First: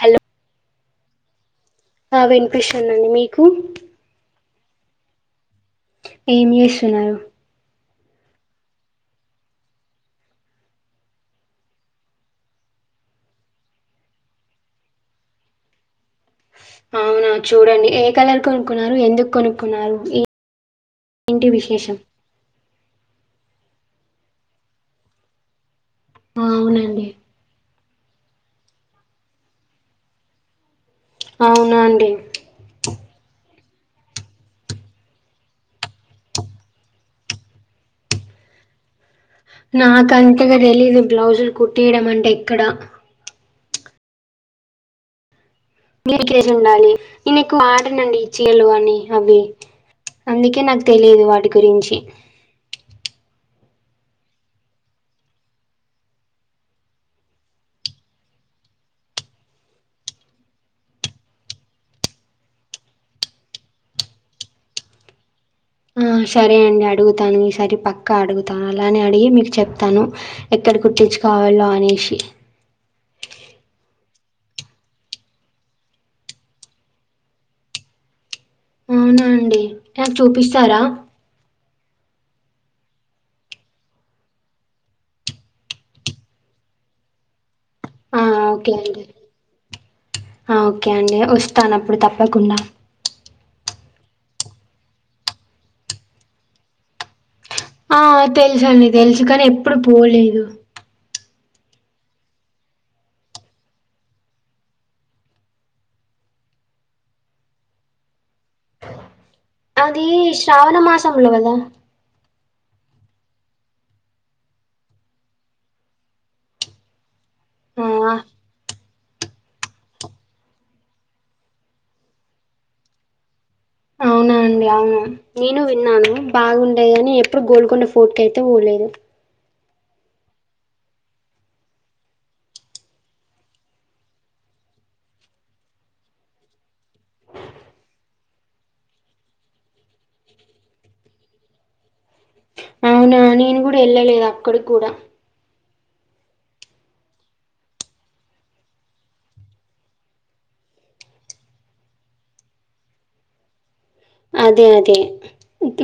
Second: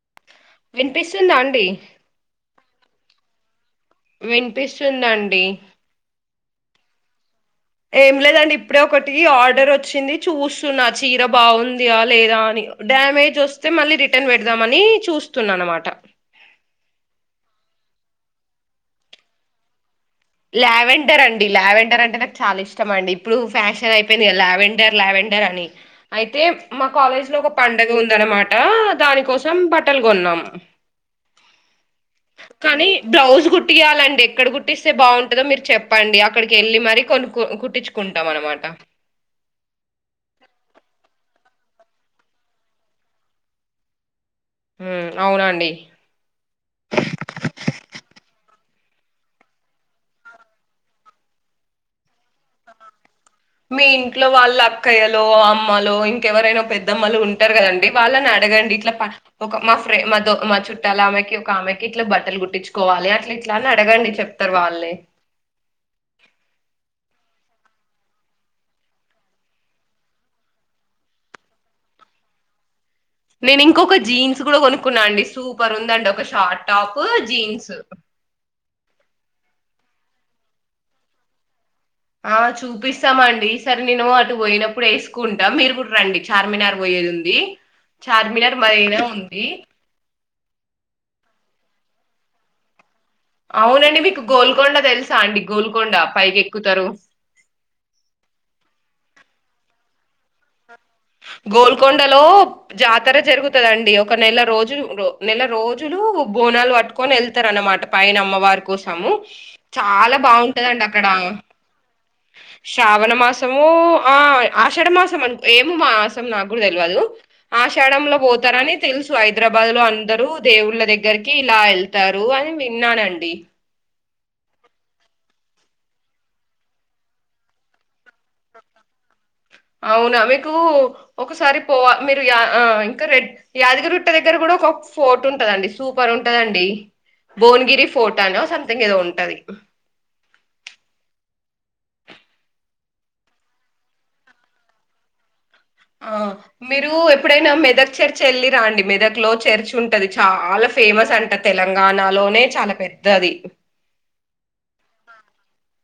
Hello వినిపిస్తుందా అండి అ వినిపిస్తందండీ మీకు వినిపిస్తుందండి ఏం చేస్తున్నారు ఏం లేదండి ఇప్పుడే ఒకటి ఆర్డర్ వచ్చింది చూస్తున్నా చీర బాగుందియ లేదా అని డ్యామేజ్ వస్తే మళ్ళీ రిటర్న్ పెడదామని చూస్తున్నా అనమాట అవున చూడండి. ఏ కలర్ కొనుక్కున్నారు. ఎందుకు కొనుక్కున్నారు. లావెండర్ అండి ఏంటి విశేషం లావెండర్ అంటే నాకు చాలా ఇష్టం. అండి ఇప్పుడు. ఫ్యాషన్ అయిపోయింది క లావెండర్ లావెండర్ అని. అయితే మ అవునండి కాలేజ్ లొ ఒక పట్ అది ఉందనమాట దాని కోసం బట్టలు గోన్నాం. అవునా అండి కాని బ్లౌజ్ గుట్ కుట్టియాలండి. ఎక్కడ గుట్టిస్. స్తే బాగుంటందో మీరు చెప్పండి. అక్కడికి ఎళ్ళి మరీ కొనుకో కుట్టించుకుంటాం అనమాట. నాకంతగా తెలీదు బ్లౌజులు కుట్టియడం అంటే ఎక్కడ. ఉహ్మ్ అవునండి. మీకేజ్ ఉండాలి ఇకు అడనండి.. చేర్లు అని అవి అందుకే నాకు తెలిదు వాటి గురించి. మీ ఇంట్లో వాళ్ళ అక్కయ్యలు, అమ్మలు ఇంకెవరైనా పెద్దమ్మలు ఉంటారు కదండి. వాళ్ళని అడగండి ఇట్లా ఒక మా ఫ్రె మా దో మా చుట్టాల్ ఆమెకి ఒక ఆమెకి ఇట్లా బట్టలు గుట్టించుకోవాలి అట్లా ఇట్లా అని అడగండి చెప్తారు వాళ్లే. అహ్ సరే అండి అడుగుతాను. ఈ సరి పక్కా అడుగుతాను అలానే అడిగి మీకు చెప్తాను ఎక్కడ కుట్టిచుకోవాలో అనేసి. నేను ఇంకొక జీన్స్ కూడా కొనుక్కున్నా అండి సూపర్ ఉందండి. ఒక షార్ట్ టాపు జీన్స్. అవునండీ నాక్ చూపిస్తారా. అహ్ చూపిస్తామండి. ఈ సరి నేను అటు పోయినప్పుడు ఎసుకుంటా మీరు కూడా రండి చార్మినార్ పోయేది ఉంది. చార్మినార్ మైరా ఉంది. అహ్ ఒకే అండి ఒస్తాను అప్పుడు తప్పకుండా. అవునండి మీకు గోల్కొండ తెలుసా అండి గుల్కొండ పైకి ఎక్కుతారు. అహ్ తెల్సు అండి తెలుసు కాని ఎప్పుడు పోలేదు. గోల్కొండలో జాతర జరుగుతదండి. ఒక నెల రోజులు నెల రోజులు బోనాలు బట్టుకొని వెళ్తారనమాట పైన అమ్మవారి కోసము. అది చాలా శ్రావణ బాగుంటదండి అక్కడ. మాసంలో గదా! శ్రావణ మాసము ఆ ఆషాఢ మాసం ఏం మాసం నాకు కూడా తెలవదు. ఆ! ఆషాఢం లో పోతారని. తెల్సు హైదరాబాద్ లో అందరూ దేవుళ్ళ దగ్గరకి ఇలా ఎళ్తారు అని విన్నానండి. అవునానండి అవును నేను విన్నాను బాగుండేగాని ఎప్పుడు గోల్కొండ ఫోర్ట్ కైతే పోలేదు. అవునా మీకు ఒకసారి పోవా మీరు యా ఇంకా రెడ్ యాదగిరి గుట్ట దగ్గర కూడా ఒక ఫోర్ట్ ఉంటదండి సూపర్ ఉంటదండి. భోవన్ గిరి ఫోర్ట్ అనో సమ్ థింగ్ ఎదో ఉంటది. అవునా నేను కూడా వెళ్ళలే అక్కడికి కూడా అహ్ మీరు ఎప్పుడైనా మెదక్ చర్చ్ యేళ్ళిరా అండి మెదక్ లో చర్చ్ ఉంటది చాలా ఫేమస్ అంట తెలంగాణలోనే చాలా పెద్దది. అదే అదే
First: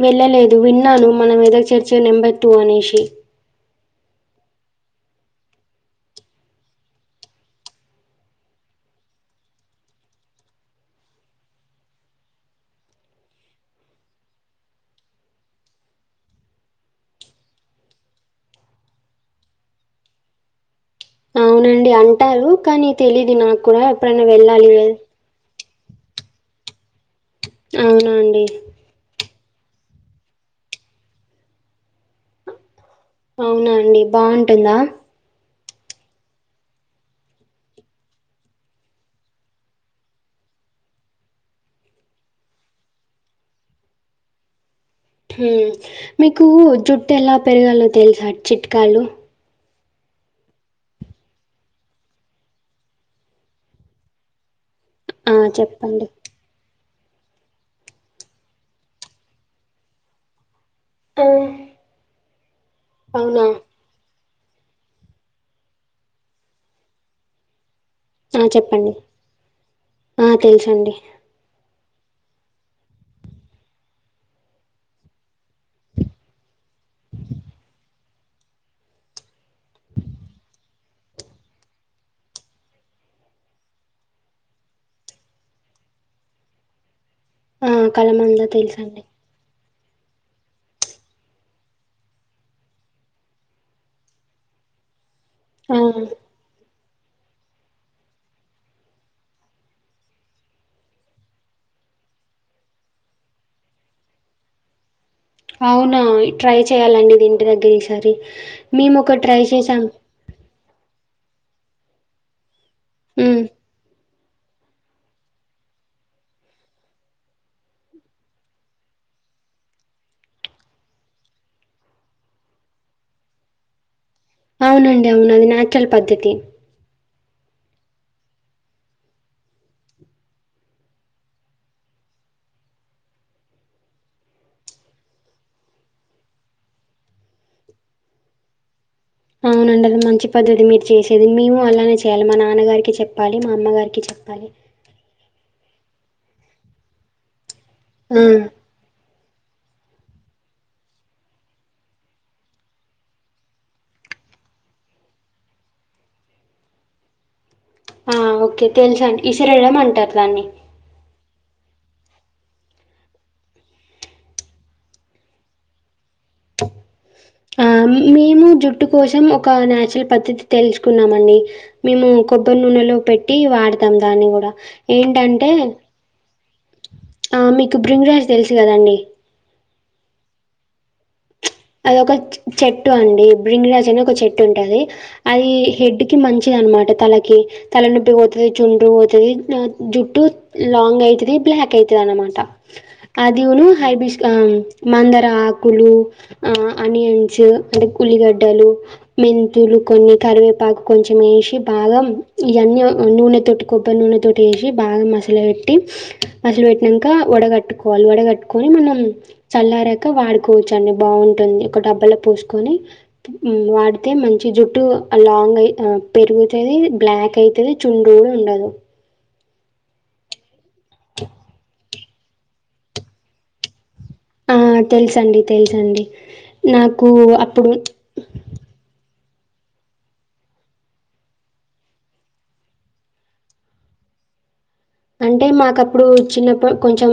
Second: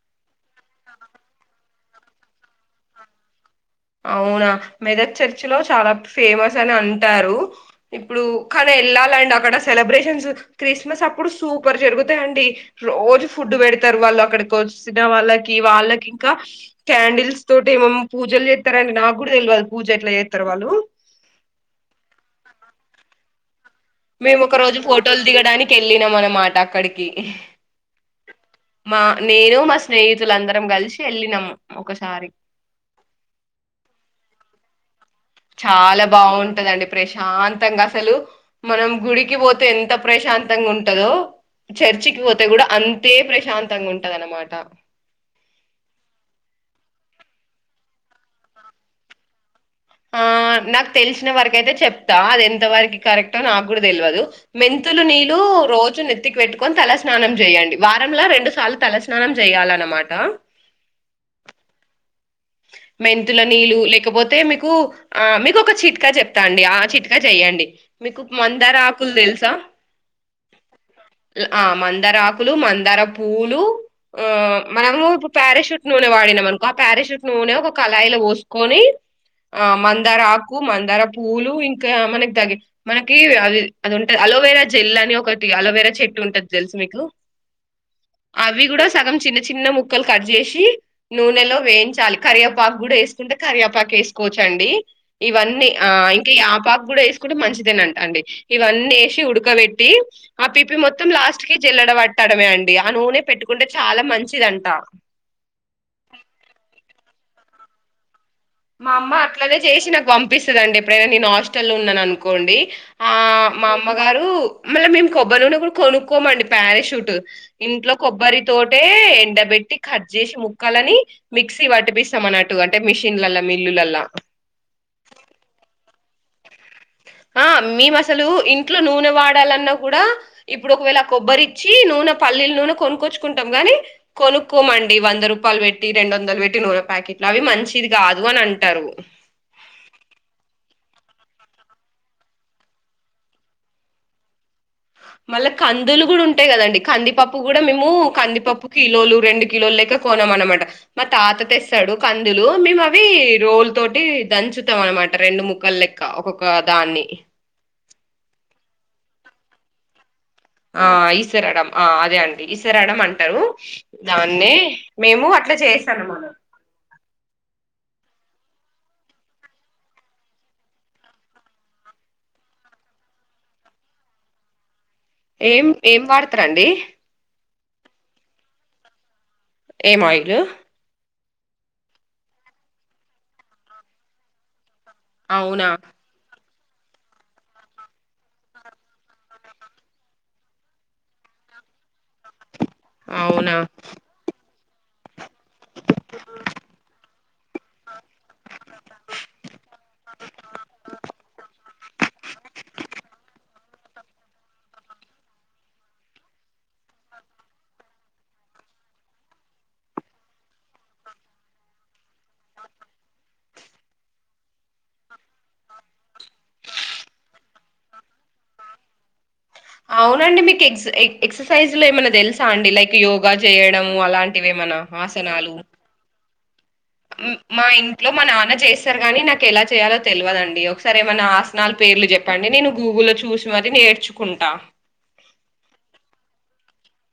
వెళ్ళలేదు విన్నాను మన ఎదో చర్చ నెంబర్ టూ అనేషి. అవునా మెదక్ చర్చ్ లో చాలా ఫేమస్ అని అంటారు. ఇప్పుడు కాని ఎళ్ళాలండి అక్కడ సెలబ్రేషన్స్ క్రిస్మస్ అప్పుడు సూపర్ జరుగుతాయిండి. రోజు ఫుడ్ బేడతారు వాళ్ళు అక్కడికి వచ్చిన వాళ్ళకి వాళ్ళకి ఇంకా క్యాండిల్స్ తోటి ఏమేం పూజలు చేస్ స్తారండి నాకు కూడా తెల్వద్ పూజ ఎట్లా జెతరో వాళ్ళు. అవునండి అంటారు కాని తెలిదు నాక్ కూడ ఎప్పుడైనా వెళ్ళాలి. వేల్ కెళ్ళిన మన మాట అక్కడిక్ అవున అండి. మా నేను మా స్నేహితులందరం కలిసి వెళ్ళినం ఒకసారి అవునా అండి బాగుంటుందా. చాలా బాగుంటదండి. ప్రశాంతంగా అసలు మనం గుడికి పోతే ఎంత ప్రశాంతంగా ఉంటదో చర్చికి పోతే కూడా అంతే ప్రశాంతంగా ఉంటదనమాట. మీకు జుట్టు ఎలా పెరగాలో తెలుసా చిట్కాలు. ఆ నాకు తెలిసిన వరక అయితే చెప్తా అది ఎంత వరకు కరెక్టో నాకు కూడా ఇప్పుడు మెంతులు ఆ! నీళ్ళలు రోజు చెప్పండి. నెత్తికి పెట్టుకొని తల స్నానం చెయ్యడి వారంలా రెండు సార్లు తలస్నానం చేయాలన్నమాట అ మెంతుల నీళ్ళు లేకపోతే తే మీకు ఆ మీకు ఒక చిట్కా చెప్తా అండి ఆ చిట్కా చెయ్య అండీ మీ ఆ! మందారా చెప్పండి. అకల్ టెలుసా ఆ! తెలుసండి. మందార ఆకులు మందార పువులు ఆ మనము ఇప్పుడు పారాషూట్ నూనె వాడినా అనుకో ఆ పారాషూట్ నూనె ఒక కళాయిలో పోసుకొని ఆ మందార ఆకు మందార పూలు ఇంకా మనకి దగ మనకి అది అది ఉంటది అలోవేరా జెల్ అని ఒకటి అలోవేరా చెట్టు ఉంటది తెల్సు మీకు ఆ కలమందా అవి కూడా తెలుసండి సగం చిన్న చిన్న ముక్కలు కట్ చేసి నూనెలో వేయించాలి కరియాపాకు కూడా వేసుకుంటే కరియాపాకు వేసుకోవచ్చండి ఇవన్నీ ఆ ఇంకా ఈ ఆపా కుడా వేసుకుంటే మంచిదేనంట అండి ఇవన్నీ వేసి ఉడకబెట్టి ఆ పిప్ప మొత్తం లాస్ట్ కి జల్లడ పట్టడమే అండి ఆ నూనె పెట్టుకుంటే చాలా మంచిదంట అవునా? ట్రై చేయాలండి ఇంటి దగారా ఇ సారి మా అమ్మ అట్లాదే చేసి నాకు పంపిస్తంది స్తుద అండి ఎప్పుడైనా నేను హాస్టల్లో లో ఉన్నాను అనుకోండి ఆ హ్మ్. మామ్మ గారు మళ్ళీ మేము కొబ్బరి నుడి కూడా కొనుక్కోమండి పారాషూట్ ఇంట్లో కొబ్బరి తట ఎండబట్టి కట్ చేసి ముక్కాలని మిక్సీ పట్టిపిస్తాం అన్నటు అంటే మిషన్లలో మిల్లులలా అవునండి అవునండి న్యాచురల్ పద్ధతి ఆ మేము అసలు ఇంట్లో నూనె వాడాలన్నా కూడా ఇప్పుడు ఒకవేళ కొబ్బరిచ్చి నూనె పల్లీల నూనె కొనుక్కొచ్చుకుంటాం గాని కొనుక్కోమండి వంద రూపాయలు పెట్టి రెండు వందలు పెట్టి నూనె ప్యాకెట్లు అవి మంచిది కాదు అని అంటారు అవునండి అది మంచి పద్ధతి మీరు చేసేది మేము అలానే చేయాలి మా నాన్నగారికి చెప్పాలి మా అమ్మగారికి చెప్పాలి మళ్ళా కందులు కూడా ఉంటాయి కదండి కందిపప్పు కూడా మేము ఆ! కందిపప్పు కిలోలు రెండు కిలోలు లెక్క కొనం అనమాట మా తాత తెస్తాడు కందులు మేము అవి రోల్ తోటి దంచుతాం అనమాట రెండు ముక్కలు లెక్క ఒక్కొక్క దాన్ని ఆ ఓకే తెలుస అండి ఇసరెళ్ళ అంటారు దాన్ని ఆ ఈసరాడం ఆ అదే అండి ఈసరాడం అంటారు దాన్నే మేము అట్లా చేసాను మన ఆ మేము జుట్టు కోసం ఒక నాచురల్ పద్ధతి తెలుసుుకున్నామ అండి మేము కొబ్బరి నూనెలో పెట్టి వాడతాం దాన్ని కూడా ఏం ఏం వాడతారంండి ఇ బ్రింగ్ రాజ్ తెలుసు కదండి ఏం ఆయిలు అది ఒక చెట్టు అండి బ్రింగ్ రాజ్ అని ఒక చెట్టు ఉంటది అది అవునా హెడ్కి మంచి వచ్చదినమాట తలకి తలనొప్పికి పోతుంది జుండ్ర పోతుంది జుట్టు లాంగ్ అవుతుంది బ్లాక్ అవుతుంది అనమాట అవునా అదివును హైబిష్ ఆ మందర ఆకులు ఆనియన్స్ అంటే ఉల్లిగడ్డలు మెంతులు కొన్ని కరివేపాకు కొంచెం వేసి బాగా ఇవన్నీ నూనె తొటి కొబ్బరి నూనె తొటిటు వేసి బాగా మసాల పెట్టి మసలు పెట్టిక వడగట్టుకోవాలి వడగట్టుకొని మనం చల్లారాక వాడుకోవచ్చు అండి బాగుంటుంది ఒక డబ్బాలో పోసుకొని వాడితే మంచి జుట్టు లాంగ్ పెరుగుతుది బ్లాక్ అయితది చుండడు కూడా ఉండదు అవునండి మీకు ఎక్స్ ఎక్స ఎక్ససైజ్ లో ఏమన తెలుస అండి లైక్ యోగా చేయడం అలాంటివి ఆ తెలుసండి తెలుసండి నాకు మ మా అప్పుడు ఇంట్లో మా నాన్న చేస్తారు గాని నాకు ఎలా చేయాలో తెలివదండి. ఒకసారి ఏమైనా ఆసనలు పేర్లు చెప్పండి నేను గూగుల్లో చూసి మరి నేర్చుకుంటా. అంటే మాకుప్పుడు చిన్నప్పుడు కొంచెం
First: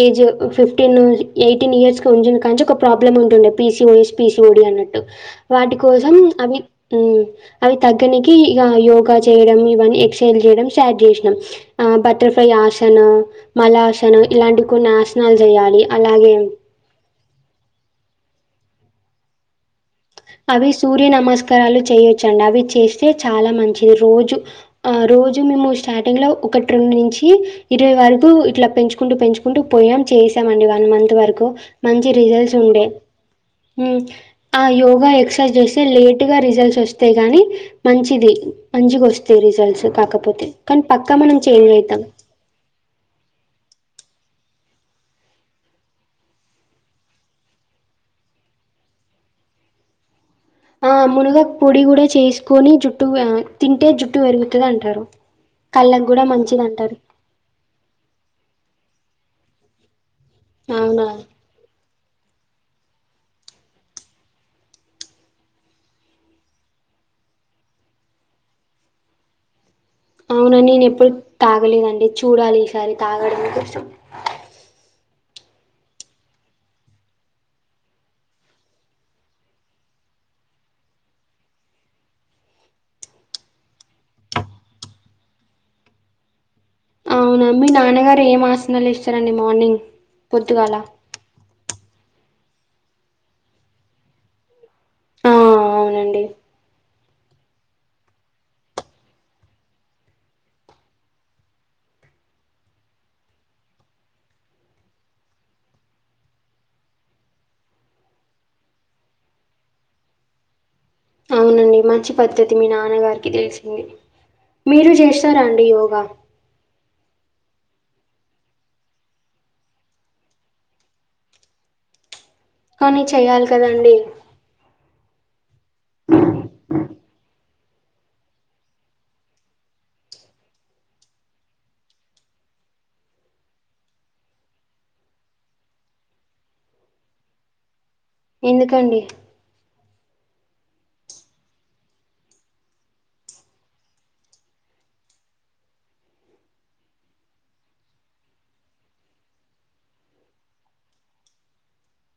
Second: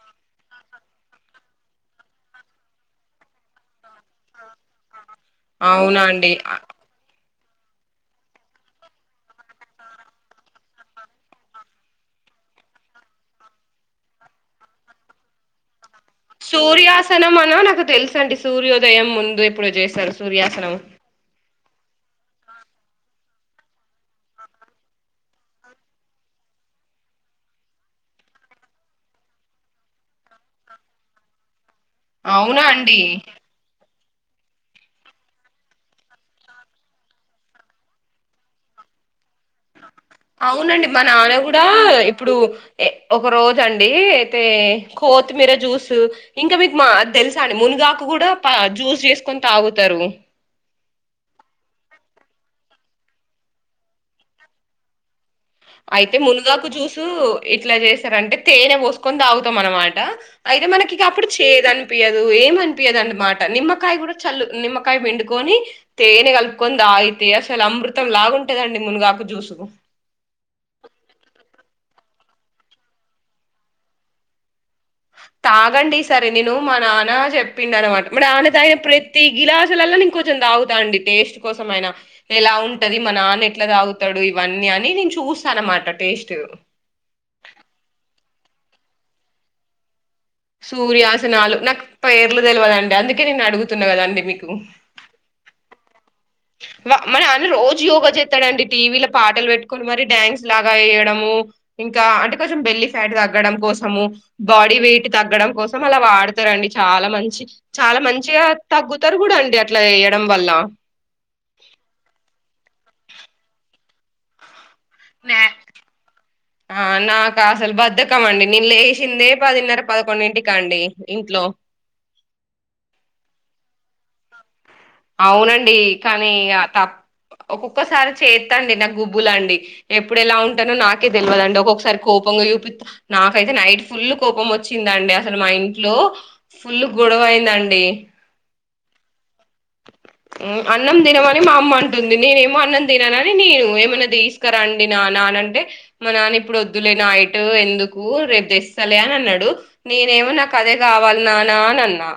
ఏజ్ ఫిఫ్టీన్ ఎయిటీన్ ఇయర్స్ కొంచం కనుచి ఒక ప్రాబ్లమ్ ఉంటుండే పిసి ఓసి పిసి ఓడి అని చెప్పి వాటి అవునా కోసం అండి అవి హు అవి తగ్గనికి ఇక యోగా చేయడం ఇవన్నీ ఎక్సర్సైజ్ చేయడం స్టార్ట్ చేసినాం ఆ బటర్ఫ్లై హసనం మల హసనం ఇలాంటి కొన్ని హసనాలు చేయాలి అలాగే హసనం నాకు తెలుసు అండి సూర్యోదయం ముందు ఎప్పుడో చేశారు అవి సూర్య నమస్క కరాలు చేయొచ్చు మంచి రిజల్ట్స్ అవునా ఉండే అండి హుమ్ ఆయో ఎక్సర్సైజ్ చేస్తే లేట్ గా రిజల్ట్స్ వస్తాయి కానీ మంచిది మంచి వస్త అవునండి మా నాన్న మనం కూడా చేంజ్ అయితాం. ఇప్పుడు ఏ ఒక రోజ అండి అయితే కొత్తిమీర జ్యూస్ ఇంకా మీకు మా తెలుసా అండి మునుగాకు కూడా ప జ్యూస్ చేసుకొని తాగుతారు ఆ మునుగా పొడి కూడా చేసుకొని జుట్టు తింటే జుట్టు పెరుగుతుంది అంటారు అయితే మునుగాకు జ్యూస్ ఇట్లా చేస్తారంటే తేనె పోసుకొని తాగుత త మనమాట అయితే మనకి ఇక అవునా? అప్పుడు చేదు అనిపయదు ఏమనిపియదండి మాట నిమ్మకాయ కూడా చల్లు నిమ్మకాయ వండుకొని తేనె కలుపుకొని తాగితే అసలు అమృతం లాగుంటేదండి మునుగాక జూసు అవునా నేను ఎప్పుడు తాగలేదండి. చూడాలి ఈసారి తాగడాని కోసం తాగండి సరే నేను మా నాన్న చెప్పిండ అనమాట మరి నాన్న తాగిన ప్రతి గ్లాసులలో జ్యూస్ నేను కొంచెం తాగుతానండి టేస్ట్ కోసంమయినా ఎలా ఉంటది. మా నాన్న ఎట్లా తాగుతాడు ఇవన్నీ అని నేను చూసా అన్నమాట టేస్ట్ అవునా మీ నాన్నగారు ఏం ఆసనాలు ఇస్తారండి మార్నింగ్ పొద్దుగాల సూర్యాసనాలు నాకు పేరు తెలివదండి అందుకే నేను అడుగుతున్నా కదండి మీకు ఆ అవునండి మ మా నాన్న రోజు యోగా చేస్తాండి. టీవీలో పాటలు పెట్టుకొని మరి డ్యాన్స్ లాగా వేయడము. ఇంకా అంటే కొంచెం బెల్లి ఫ్యాట్ తగ్గడం కోసము. బాడీ వెయిట్ తగ్గడం కోసం అలా వాడతారండి. అవునండి మంచి పద్ధతి మీ నాన్న నాన్నగారికి తెలిసింది. మీరు నే చేస్తారాండి యోగా ఆ నాకు అసలు బధకం అండి నేను లేసిందే పదిన్నర పదకొండింటికా అండి ఇంట్లో కానీ చెయ్యాలి కదండి అవునండి ఇ కానీ ఆత ఒక్కొక్కసారి చేత్తండి నా గుబులండి అండి ఎప్పుడు ఎలా ఉంటానో నాకే తెలియదుండి ఒక్కొక్కసారి కోపంగా యూపి నాకైతే నైట్ ఫుల్ కోపం ఒచ్చిందండి అసలు మా ఇంట్లో ఫుల్ గొడవ అయిందండి ఎందుకండి అన్నం దినమని మా అమ్మ అంటుంది నేనేమో అన్నం తిననని నేను ఏమన్నా తీసుకురండి నాన్న అని అంటే మా నాన్న ఇప్పుడు వద్దులే నా ఇట్ ఎందుకు రేపు తెస్తాల అని అన్నాడు నేనేమో నాకు అదే గావాలి నానా అని అన్నా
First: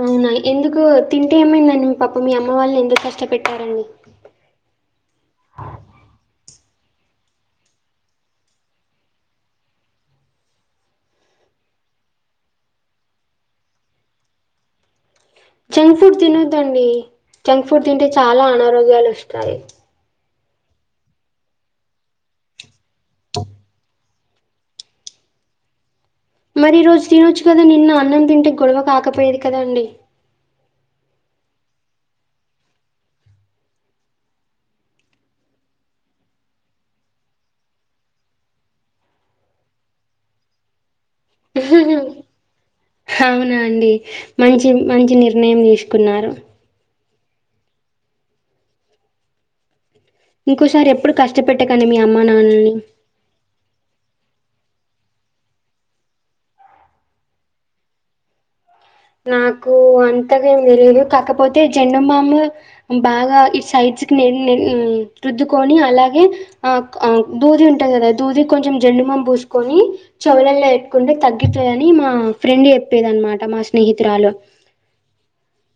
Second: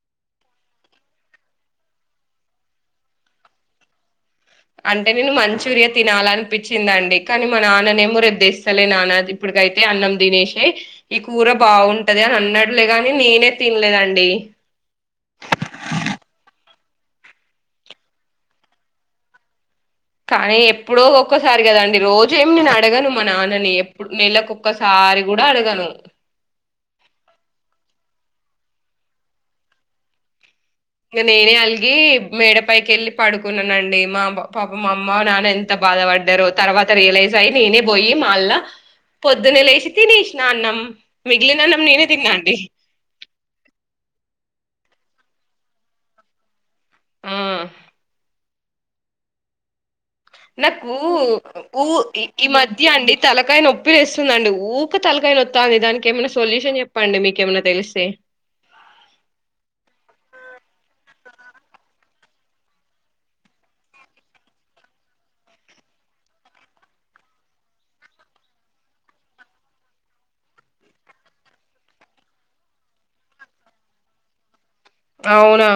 అవునా ఎందుకు తింటే ఏమైందండి మీ పాప మీ అమ్మ వాళ్ళని ఎందు కష్ట పెట్టారండి అంటే నేను మంచూరియా తినాల అనిపిచిందండి కానీ మా నాన్ననేమో రెద్దస్తలే నాన్న ఇప్పటికైతే అన్నం దినేశెయ్ ఈ కూర బాగుంటది అని అన్నాట్లే గాని నేనే తినలేదండి జంక్ ఫుడ్ తినొద్దండి జంక్ ఫుడ్ తింటే చాలా అనారోగ్యాలు ఒస్తాయి కానీ ఎప్పుడో ఒక్కోసారి కదండి రోజు ఏమి నే అ అడగను మ నానని ఎ ఇప్పుడు నెలలకొక్కసారి గుడ అడగను మరి ఈ రోజు తినొచ్చు కదండి నిన్న అన్నం తింటే గొడవ కాకపోయేది కదండి ఇంక నేనే అల్గి మేడపైకి ఎళ్ళి పడుకున్ననండి మా పాప మా అమ్మ నాన్న ఎంత బాధ పడ్డారో తర్వాత రియలైజ్ అయ్యి నేనే పోయి మళ్ళ పొద్దున్న లేచి తినేశ్ న అన్నం మిగిలిన అన్నం నేనే తిన్నా అండి హవునా అండి మంచి మంచి నిర్ణయం తీసుకున్నారు ఆ ఇంకోసారి నాకు ఎప్పుడు ఊ కష్టపెట్టకండి మీ అమ్మ ఈ నాన్నల్ని. మధ్య అండి తలకాయ నొప్పి లేస్తుందండి ఊకె తలకాయి నొత్తాంది దానికి ఏమైనా సొల్యూషన్ యెప్పండి మీకేమన్నా తెలిసే నాకు అంతగా ఏం తెలియదు కాకపోతే జండుం బామ్ బాగా ఈ సైడ్స్కి రుద్దుకొని అలాగే ఆ దూది ఉంటంది కదా దూది కొంచెం జండు మామ్ పూసుకొని చెవులల్లో పెట్టుకుంటే తగ్గుతుందిని మా ఫ్రెండ్ చెప్పేది అనమాట మా స్నేహితురాలు అవునా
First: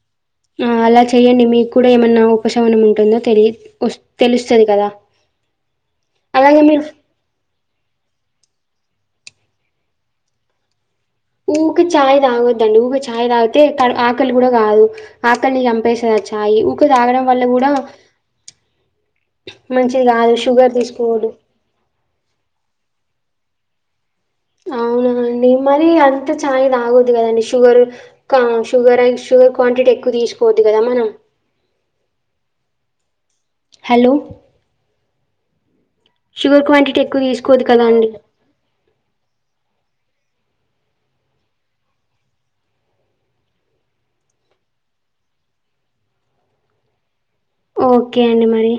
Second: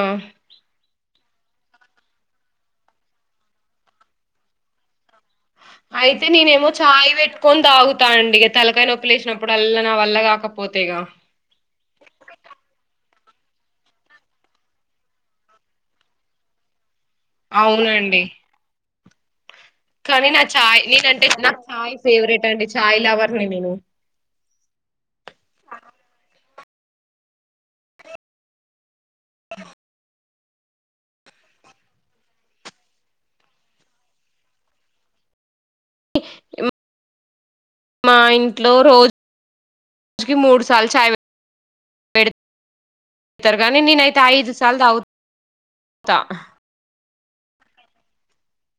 చెయ్యండి మీక్ కూడా ఏమన్నా ఉపశమనం ఉంటుందో తెలి తెలుస్తది కదా అయితే అలాగే ననేేమో మీరు చాయ్ వెట్కొన్ దాగుతా అండి తలకాయ నొప్పి లేశ్నప్పుడల్ల నా వల్ల కాకపోతేగా ఊక చాయ్ తాగొద్దండి ఊరి చాయ్ తాగితే క ఆకలి కూడా గాదు ఆకలిని చంపేస్తది ఛాయ్ ఊ తాగడం వల్ల గూడ అవునండి కానీ నా చఛాయ్ నేనంటే నాకు చఛాయ్ ఫేవరెట్ అండి చాయ్ లవర్ నేను అవునాండి మరి అంత చాయ్ తాగద్ కదండి షుగర్ షుగర్ షుగర్ క్వాంటిటీ ఎక్కువ తీసుకోవద్దు కదా మనం హలో షుగర్ క్వాంటిటీ ఎక్కువ తీసు మా ఇంట్లో రోజు జుకి మూడు సార్లు చాయ్ పెతారు కానీ నేనైతే ఐదు సార్లు తాగు త ఓకే అండి మరి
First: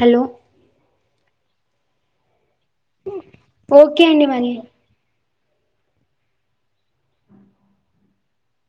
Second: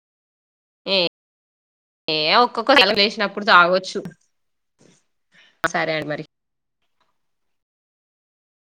హలో ఏ ఏ ఓకే ఒక్కొక్క సెలం వేసినప్పుడు తాగచ్చు ఓకే అండి మరి సరే అండి మరి